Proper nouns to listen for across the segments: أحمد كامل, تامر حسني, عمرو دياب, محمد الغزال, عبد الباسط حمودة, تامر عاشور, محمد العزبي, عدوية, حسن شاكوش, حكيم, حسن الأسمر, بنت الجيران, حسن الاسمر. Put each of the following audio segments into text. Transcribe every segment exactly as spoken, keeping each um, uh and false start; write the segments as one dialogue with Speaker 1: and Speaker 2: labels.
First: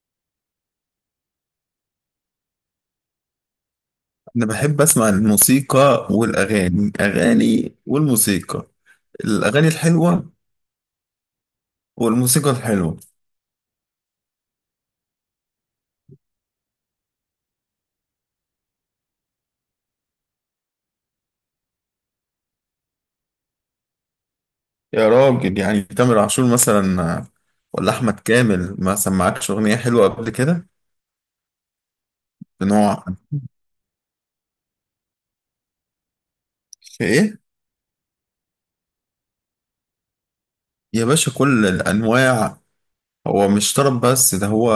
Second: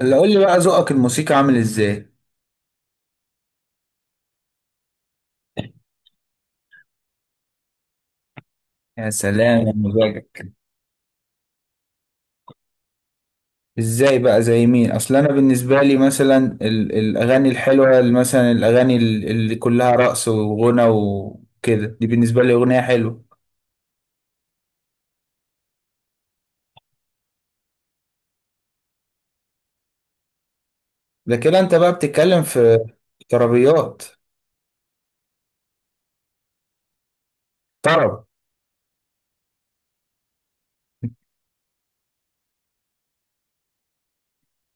Speaker 1: اللي قول لي بقى، ذوقك الموسيقى عامل ازاي؟
Speaker 2: أنا بحب أسمع الموسيقى والأغاني أغاني والموسيقى.
Speaker 1: يا سلام،
Speaker 2: الأغاني
Speaker 1: يا
Speaker 2: الحلوة
Speaker 1: مزاجك.
Speaker 2: والموسيقى الحلوة.
Speaker 1: ازاي بقى؟ زي مين؟ اصل انا بالنسبه لي مثلا ال- الاغاني الحلوه، اللي مثلا الاغاني ال- اللي كلها رقص وغنى وكده، دي بالنسبه لي اغنيه حلوه.
Speaker 2: يا راجل، يعني تامر عاشور مثلا، ولا أحمد كامل ما سمعكش أغنية حلوة قبل كده؟
Speaker 1: ده كده انت بقى بتتكلم في
Speaker 2: بنوع.
Speaker 1: طربيات.
Speaker 2: في إيه؟
Speaker 1: طرب.
Speaker 2: يا باشا كل الأنواع. هو مش طرب بس ده، هو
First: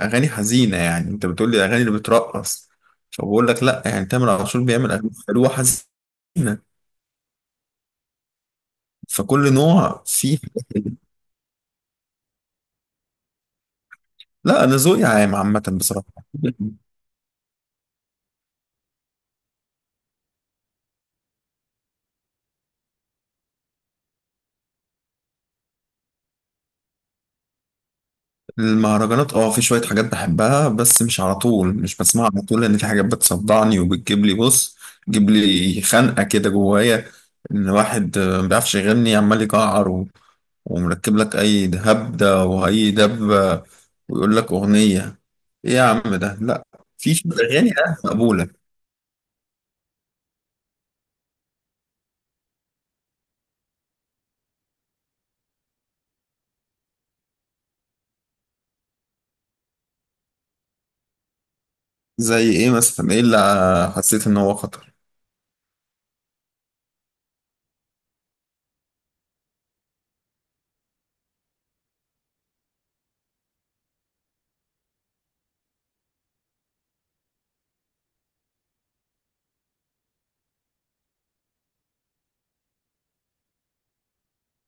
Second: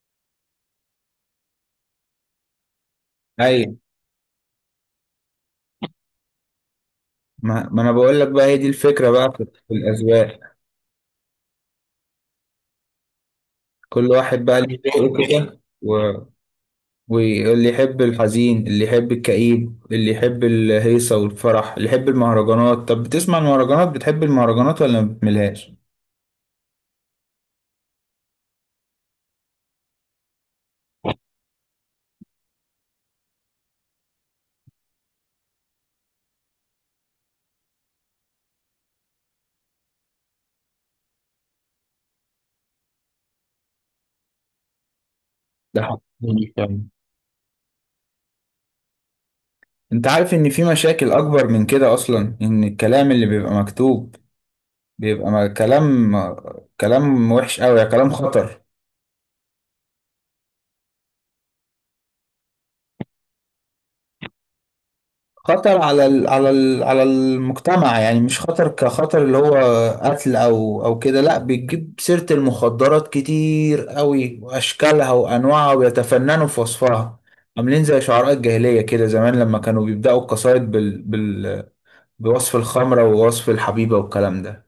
Speaker 2: أغاني حزينة. يعني أنت بتقولي الأغاني اللي بترقص، فبقول لك
Speaker 1: ايوه.
Speaker 2: لأ، يعني تامر عاشور بيعمل أغاني حلوة حزينة.
Speaker 1: ما, ما انا بقول لك بقى، هي دي الفكره بقى في
Speaker 2: فكل
Speaker 1: في
Speaker 2: نوع فيه.
Speaker 1: الاذواق. كل واحد بقى
Speaker 2: لا أنا
Speaker 1: ليه
Speaker 2: ذوقي
Speaker 1: ذوق
Speaker 2: عام،
Speaker 1: كده.
Speaker 2: عامة بصراحة.
Speaker 1: واللي يحب الحزين، اللي يحب الكئيب، اللي يحب الهيصة والفرح، اللي يحب المهرجانات. طب بتسمع المهرجانات؟ بتحب المهرجانات ولا ما بتملهاش؟
Speaker 2: المهرجانات، اه في شوية حاجات بحبها، بس مش على طول، مش بسمعها على طول، لأن في حاجات بتصدعني، وبتجيب لي، بص تجيب لي خنقة كده جوايا. إن واحد، آه، ما بيعرفش يغني، عمال يجعر و- ومركب لك أي هبدة وأي دبة، ويقول لك أغنية. إيه
Speaker 1: ده
Speaker 2: يا
Speaker 1: حق
Speaker 2: عم ده؟
Speaker 1: جميل
Speaker 2: لأ.
Speaker 1: فعلا.
Speaker 2: في شوية أغاني آه مقبولة.
Speaker 1: انت عارف ان في مشاكل اكبر من كده اصلا؟ ان الكلام اللي بيبقى مكتوب بيبقى م- كلام كلام وحش قوي، كلام خطر.
Speaker 2: زي إيه مثلا؟ إيه اللي حسيت إن هو خطر؟
Speaker 1: خطر على ال على ال على المجتمع، يعني مش خطر كخطر اللي هو قتل او او كده، لا. بتجيب سيرة المخدرات كتير قوي، واشكالها وانواعها، ويتفننوا في وصفها. عاملين زي شعراء الجاهلية كده، زمان لما كانوا بيبدأوا القصايد بال بال بوصف الخمرة ووصف الحبيبة والكلام ده.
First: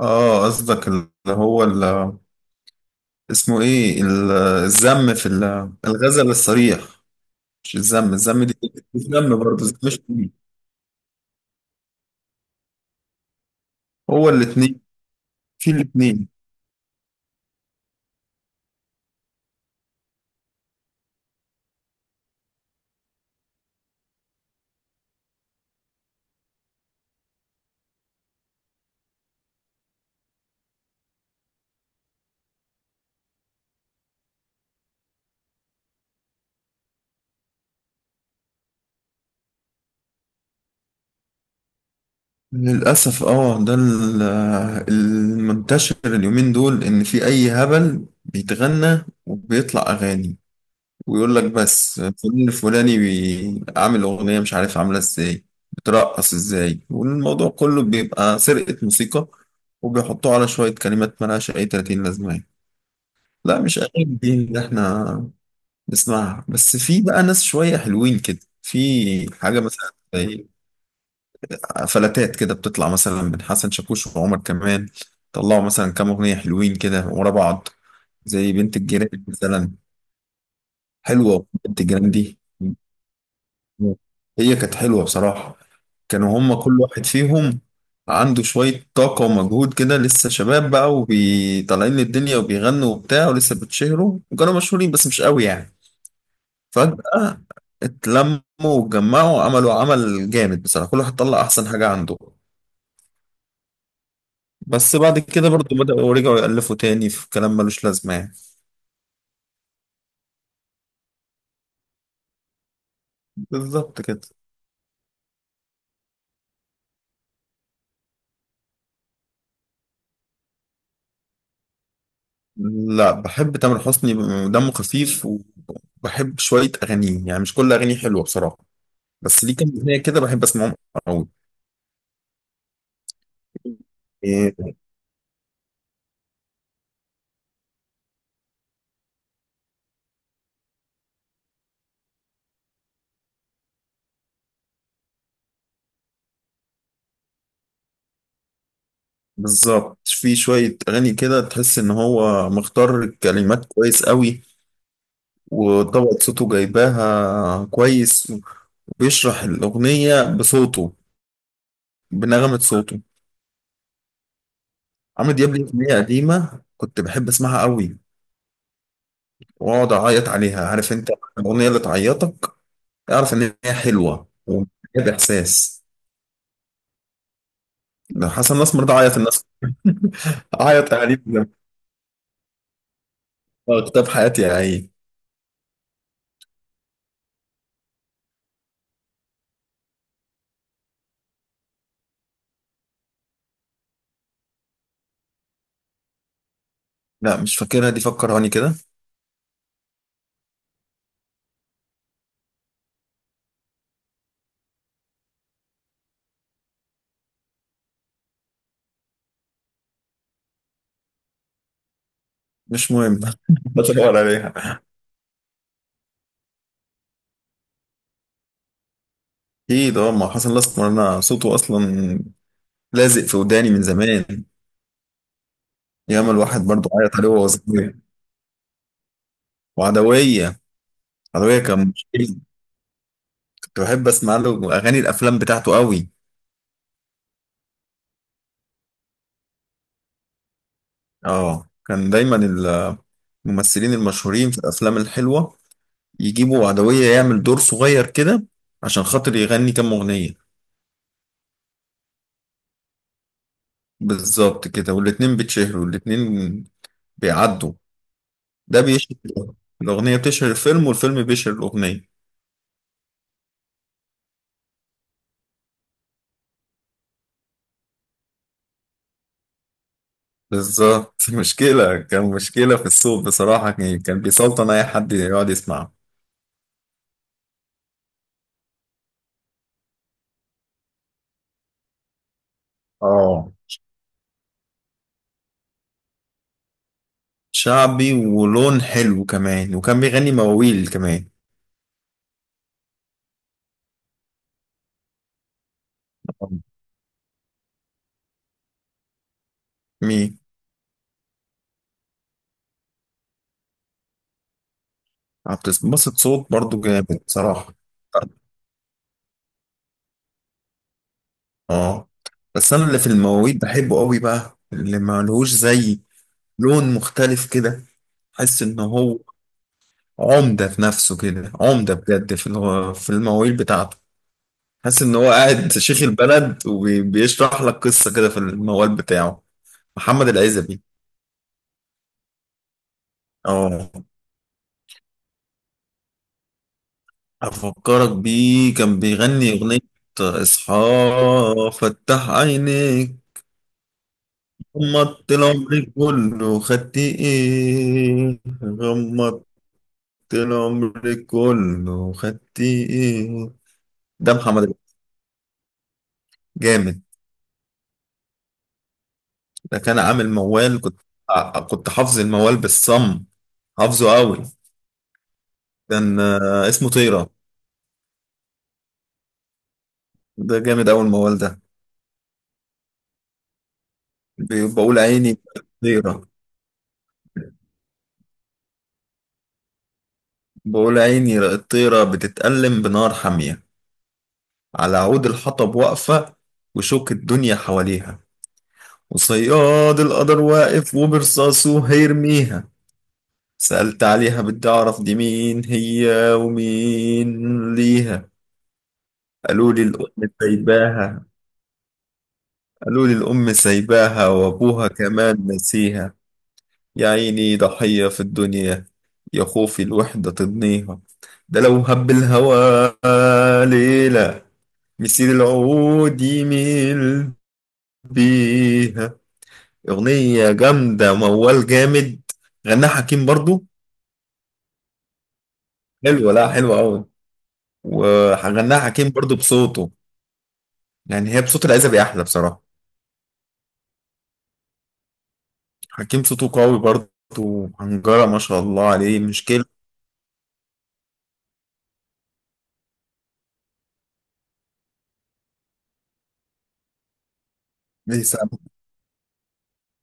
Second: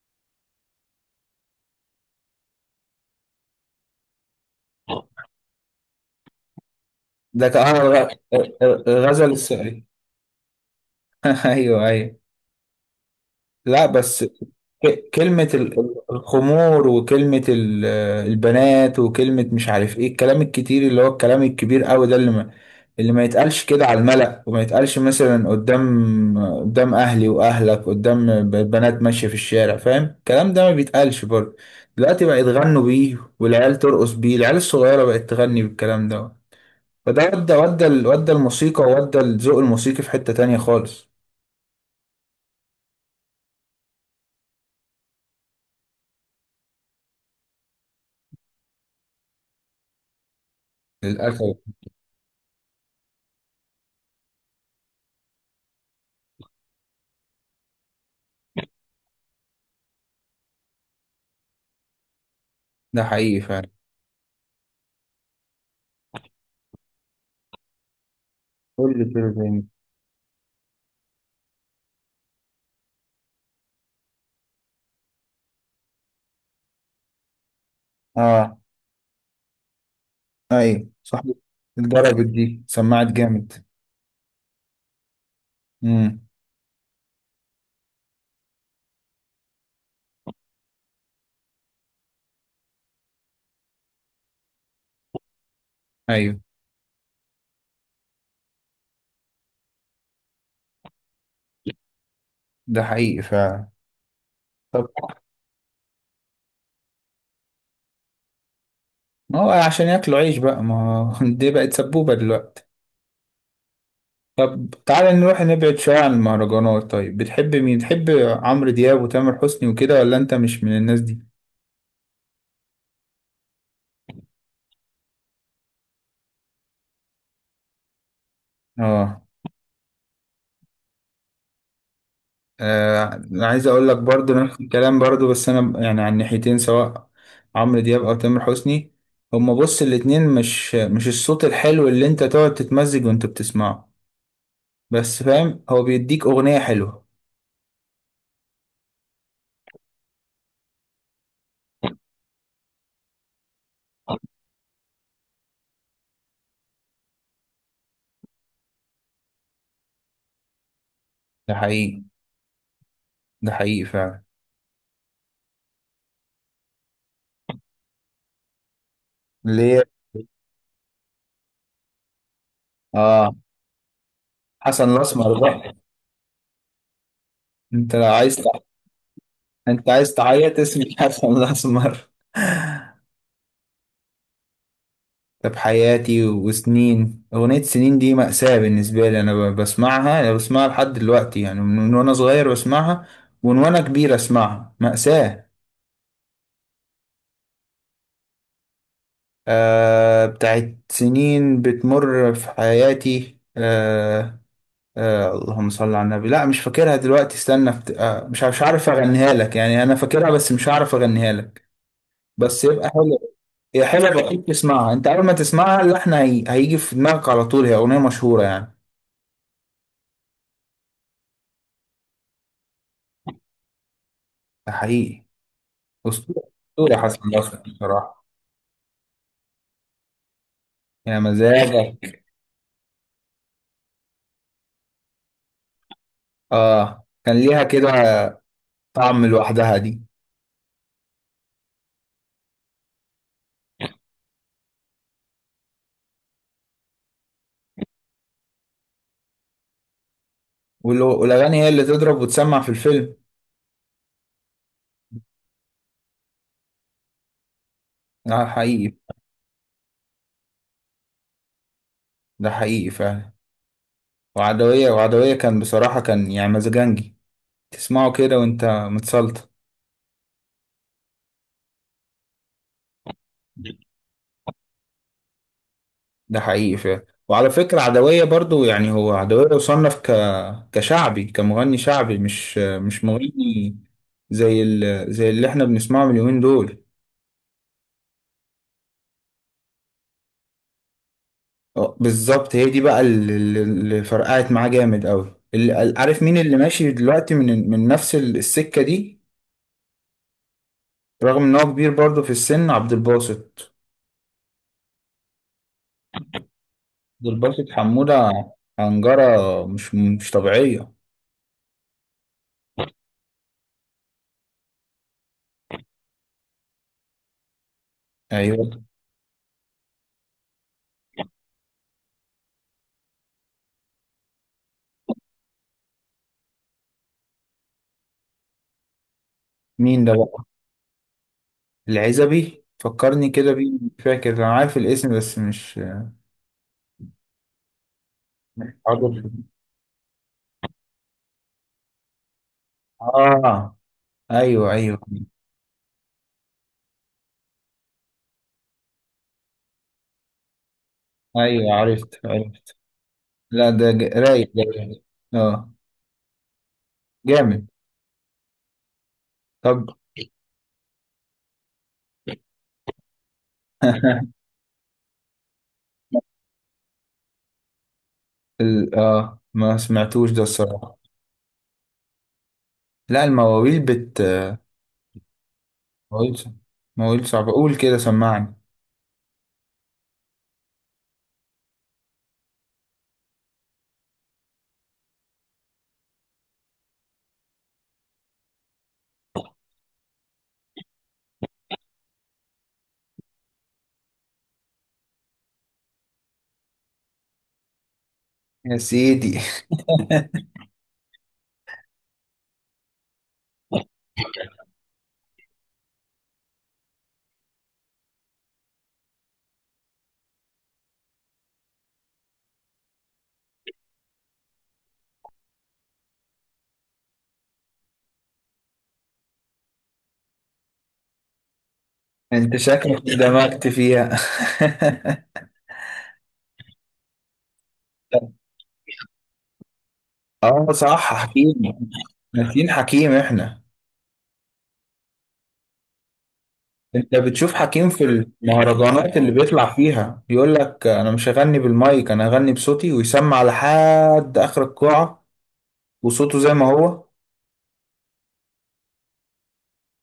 Speaker 2: آه، قصدك اللي هو، اللي اسمه إيه، ال- الذم في ال- الغزل الصريح؟
Speaker 1: ده كان
Speaker 2: مش
Speaker 1: آه،
Speaker 2: الذم، الذم دي.
Speaker 1: غ- غزل
Speaker 2: الذم، برضه الذم
Speaker 1: السؤال.
Speaker 2: مش كتير.
Speaker 1: ايوه، ايوه. لا بس
Speaker 2: هو الاتنين.
Speaker 1: ك- كلمة
Speaker 2: في
Speaker 1: ال- ال-
Speaker 2: الاتنين.
Speaker 1: الخمور، وكلمة ال- البنات، وكلمة مش عارف ايه، الكلام الكتير اللي هو الكلام الكبير قوي ده، اللي ما اللي ما يتقالش كده على الملأ، وما يتقالش مثلا قدام قدام اهلي واهلك، قدام ب- بنات ماشية في الشارع، فاهم؟ الكلام ده ما بيتقالش برضه. دلوقتي بقى يتغنوا بيه، والعيال ترقص بيه، العيال الصغيرة بقت تغني بالكلام ده. فده ودى ودى ال- ودى الموسيقى، وودى الذوق الموسيقي في حتة تانية خالص.
Speaker 2: للأسف، اه ده ال- المنتشر اليومين دول، إن في أي هبل بيتغنى وبيطلع أغاني، ويقول لك
Speaker 1: للأسف.
Speaker 2: بس فلان الفلاني بي- عامل أغنية، مش عارف عاملة ازاي، بترقص ازاي، والموضوع كله بيبقى سرقة موسيقى، وبيحطوه على شوية كلمات ملهاش أي ثلاثين لازمة.
Speaker 1: ده حقيقي
Speaker 2: لا
Speaker 1: فعلا.
Speaker 2: مش أغاني دي إن احنا نسمعها، بس في بقى ناس شوية حلوين كده،
Speaker 1: قول لي
Speaker 2: في
Speaker 1: كده
Speaker 2: حاجة
Speaker 1: تاني.
Speaker 2: مثلا زي فلاتات كده بتطلع مثلا من حسن شاكوش وعمر، كمان طلعوا مثلا كام أغنية حلوين كده ورا بعض. زي
Speaker 1: اه،
Speaker 2: بنت الجيران مثلا،
Speaker 1: ايوه، صح.
Speaker 2: حلوة بنت الجيران
Speaker 1: اتضربت
Speaker 2: دي.
Speaker 1: دي، سمعت جامد.
Speaker 2: هي كانت حلوة بصراحة.
Speaker 1: امم.
Speaker 2: كانوا هما كل واحد فيهم عنده شوية طاقة ومجهود كده، لسه شباب بقى وطالعين للدنيا وبيغنوا وبتاع، ولسه بتشهروا، وكانوا مشهورين بس مش قوي يعني.
Speaker 1: ايوه.
Speaker 2: فجأة اتلموا واتجمعوا، عملوا عمل جامد بصراحة، كل واحد طلع أحسن حاجة عنده.
Speaker 1: ده حقيقي فعلا.
Speaker 2: بس
Speaker 1: طب.
Speaker 2: بعد كده برضو بدأوا رجعوا يألفوا تاني في كلام ملوش لازمة يعني.
Speaker 1: ما هو عشان ياكلوا عيش بقى، ما هو دي بقت سبوبة دلوقتي.
Speaker 2: بالظبط كده.
Speaker 1: طب تعالى نروح نبعد شوية عن المهرجانات. طيب، بتحب مين؟ تحب عمرو دياب وتامر حسني وكده ولا انت مش من الناس دي؟
Speaker 2: لا، بحب تامر حسني، دمه خفيف. وبحب شوية أغانيه، يعني مش كل أغانيه حلوة بصراحة،
Speaker 1: اه.
Speaker 2: بس ليه كام أغنية كده بحب أسمعهم أوي.
Speaker 1: آه، انا عايز اقول لك برضو
Speaker 2: إيه،؟
Speaker 1: نفس الكلام، برضو بس انا يعني عن ناحيتين، سواء عمرو دياب او تامر حسني. هما بص، الاتنين مش مش الصوت الحلو اللي انت تقعد تتمزج وانت بتسمعه. بس فاهم، هو بيديك اغنيه حلوه.
Speaker 2: بالظبط، في شوية أغاني كده تحس إن هو مختار الكلمات كويس أوي، وطبقة صوته جايباها كويس، بيشرح الأغنية بصوته،
Speaker 1: ده حقيقي.
Speaker 2: بنغمة صوته.
Speaker 1: ده حقيقي فعلا.
Speaker 2: عمرو دياب ليه أغنية قديمة كنت بحب أسمعها قوي
Speaker 1: اللي هي؟
Speaker 2: وأقعد أعيط عليها. عارف أنت الأغنية اللي تعيطك؟ أعرف
Speaker 1: اه.
Speaker 2: إن هي حلوة ومليانة
Speaker 1: حسن الاسمر بقى.
Speaker 2: بإحساس.
Speaker 1: انت لو
Speaker 2: لو
Speaker 1: عايز تع...
Speaker 2: حسن الأسمر ده عيط الناس،
Speaker 1: انت عايز تعيط اسم
Speaker 2: أعيط عليه
Speaker 1: حسن
Speaker 2: لما-
Speaker 1: الاسمر؟
Speaker 2: آه، كتاب حياتي يا عيني.
Speaker 1: طب حياتي وسنين، اغنيه سنين دي مأساة بالنسبه لي. انا ب- بسمعها انا بسمعها لحد دلوقتي يعني، من من وانا صغير بسمعها. ومن وانا كبير اسمعها، مأساة.
Speaker 2: لا مش فاكرها دي، فكرهاني كده.
Speaker 1: آه، بتاعت سنين بتمر في حياتي، آه. آه، اللهم صل على النبي. لا، مش فاكرها دلوقتي، استنى بت... آه مش مش عارف اغنيها لك يعني. انا فاكرها بس مش عارف اغنيها لك. بس يبقى
Speaker 2: مش مهم.
Speaker 1: حلو. هي حلوه،
Speaker 2: بدور
Speaker 1: بقيت
Speaker 2: عليها.
Speaker 1: تسمعها انت، اول ما تسمعها اللحن هي... هيجي في دماغك على طول، هي اغنيه مشهوره يعني.
Speaker 2: أكيد أه ما حسن الأسمر أنا صوته أصلا لازق في وداني من زمان.
Speaker 1: ده حقيقي.
Speaker 2: ياما
Speaker 1: اسطوره.
Speaker 2: الواحد برضو
Speaker 1: اسطوره
Speaker 2: عيط
Speaker 1: حسن
Speaker 2: عليه وهو
Speaker 1: الاسمر
Speaker 2: صغير.
Speaker 1: بصراحه.
Speaker 2: وعدوية.
Speaker 1: يا
Speaker 2: عدوية كان
Speaker 1: مزاجك.
Speaker 2: مشكلة. كنت بحب اسمع له اغاني الافلام بتاعته قوي.
Speaker 1: اه، كان ليها كده طعم لوحدها دي.
Speaker 2: اه، كان دايما الممثلين المشهورين في الافلام الحلوه يجيبوا عدويه يعمل دور صغير كده عشان خاطر يغني كام اغنيه.
Speaker 1: وال- والاغاني هي اللي تضرب وتسمع في الفيلم.
Speaker 2: بالظبط كده، والاتنين بيتشهروا والاتنين بيعدوا.
Speaker 1: ده
Speaker 2: ده
Speaker 1: حقيقي.
Speaker 2: بيشهر، الاغنيه بتشهر الفيلم والفيلم بيشهر الاغنيه.
Speaker 1: ده حقيقي فعلا. وعدويه وعدويه كان بصراحه، كان يعني مزاجنجي. تسمعه كده وانت متسلطن.
Speaker 2: بالظبط. مشكله، كان مشكله في السوق بصراحه، كان كان بيسلطن اي حد يقعد يسمعه.
Speaker 1: ده حقيقي فعلا. وعلى فكرة عدوية برضو، يعني هو عدوية يصنف ك... كشعبي، كمغني شعبي، مش مش
Speaker 2: اه،
Speaker 1: مغني. زي ال... زي اللي احنا بنسمعه من اليومين دول.
Speaker 2: شعبي، ولون حلو كمان، وكان بيغني مواويل كمان.
Speaker 1: اه، بالظبط. هي دي بقى اللي, اللي اللي فرقعت معاه جامد قوي. اللي... عارف مين اللي ماشي دلوقتي من من نفس ال- السكة دي؟
Speaker 2: مين؟
Speaker 1: رغم ان هو كبير برضو في السن، عبد الباسط.
Speaker 2: آه، بتتبسط. صوت برضو جامد
Speaker 1: عبد الباسط
Speaker 2: صراحة.
Speaker 1: حمودة. عنجرة مش مش طبيعية.
Speaker 2: اه، بس انا اللي في المواويل بحبه قوي بقى، اللي ما لهوش زي، لون مختلف كده. حس
Speaker 1: ايوه.
Speaker 2: ان هو عمدة في نفسه كده، عمدة بجد في الو- في المواويل بتاعته. حس ان هو قاعد شيخ البلد وبيشرح لك قصة كده في الموال بتاعه.
Speaker 1: مين ده
Speaker 2: محمد
Speaker 1: بقى؟
Speaker 2: العزبي.
Speaker 1: العزبي فكرني كده بيه،
Speaker 2: اه،
Speaker 1: مش فاكر، انا عارف الاسم بس مش
Speaker 2: افكرك
Speaker 1: مش
Speaker 2: بيه، كان
Speaker 1: حاضر.
Speaker 2: بيغني اغنية، اصحى، فتح عينيك،
Speaker 1: اه، ايوه، ايوه.
Speaker 2: غمضت العمر كله خدت ايه، غمضت العمر
Speaker 1: ايوه
Speaker 2: كله
Speaker 1: عرفت
Speaker 2: خدت
Speaker 1: عرفت.
Speaker 2: ايه.
Speaker 1: لا، ده ج-
Speaker 2: ده
Speaker 1: رايق ده.
Speaker 2: محمد الغزال.
Speaker 1: اه.
Speaker 2: جامد.
Speaker 1: جامد.
Speaker 2: ده
Speaker 1: طب.
Speaker 2: كان عامل موال، كنت كنت حافظ الموال بالصم، حافظه قوي. كان آه، اسمه طيرة.
Speaker 1: ال... اه، ما سمعتوش ده
Speaker 2: ده جامد
Speaker 1: الصراحة.
Speaker 2: أوي الموال ده.
Speaker 1: لا، المواويل بت
Speaker 2: بي- بقول عيني طيرة.
Speaker 1: مواويل ص- مواويل صعبة، قول كده سمعني.
Speaker 2: بقول، عيني الطيرة بتتألم بنار حامية، على عود الحطب واقفة، وشوك الدنيا حواليها، وصياد القدر واقف وبرصاصه هيرميها. سألت عليها، بدي أعرف دي مين هي ومين ليها.
Speaker 1: يا سيدي.
Speaker 2: قالوا لي الأم سايباها، قالوا لي الأم سايباها وأبوها كمان نسيها. يا عيني ضحية في الدنيا، يا خوفي الوحدة تضنيها. ده لو هب الهوى ليلة، مسير العود يميل بيها. أغنية جامدة، موال جامد.
Speaker 1: انت
Speaker 2: غناها
Speaker 1: شكلك
Speaker 2: حكيم برضو.
Speaker 1: دمجت فيها.
Speaker 2: حلوة، لا، حلوة قوي. وغناها حكيم برضو بصوته.
Speaker 1: اه صح،
Speaker 2: يعني هي
Speaker 1: حكيم.
Speaker 2: بصوت العزبي احلى بصراحة.
Speaker 1: ناسيين حكيم احنا.
Speaker 2: حكيم صوته قوي برضو،
Speaker 1: انت بتشوف حكيم في
Speaker 2: وحنجرة ما شاء الله
Speaker 1: المهرجانات
Speaker 2: عليه،
Speaker 1: اللي
Speaker 2: مشكلة.
Speaker 1: بيطلع فيها بيقول لك انا مش هغني بالمايك، انا هغني بصوتي ويسمع لحد اخر القاعة. وصوته زي ما هو.
Speaker 2: بيسمع-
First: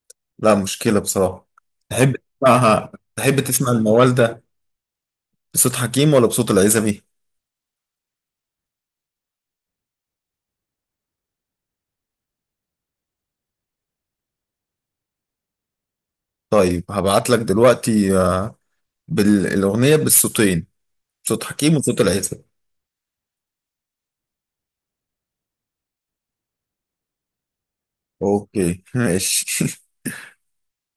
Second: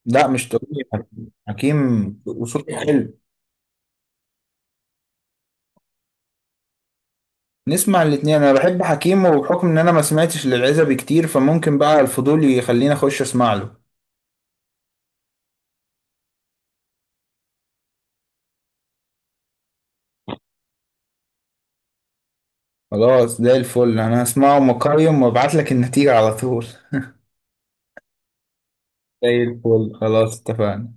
Speaker 1: لا، مش
Speaker 2: لا
Speaker 1: طبيعي
Speaker 2: مشكلة
Speaker 1: حكيم،
Speaker 2: بصراحة. تحب
Speaker 1: حكيم وصوته
Speaker 2: تسمعها،
Speaker 1: حلو.
Speaker 2: تحب تسمع الموالدة بصوت حكيم ولا بصوت العزبي؟
Speaker 1: نسمع الاتنين. انا بحب حكيم، وبحكم ان انا ما سمعتش للعزبي كتير، فممكن بقى الفضول يخليني اخش اسمع له.
Speaker 2: طيب هبعت لك دلوقتي آه، بالأغنية بالصوتين، صوت حكيم وصوت العزبي.
Speaker 1: خلاص، زي الفل، انا هسمعه مقيم وابعت لك النتيجة على طول.
Speaker 2: اوكي
Speaker 1: زي
Speaker 2: ماشي.
Speaker 1: الفل، خلاص، اتفقنا.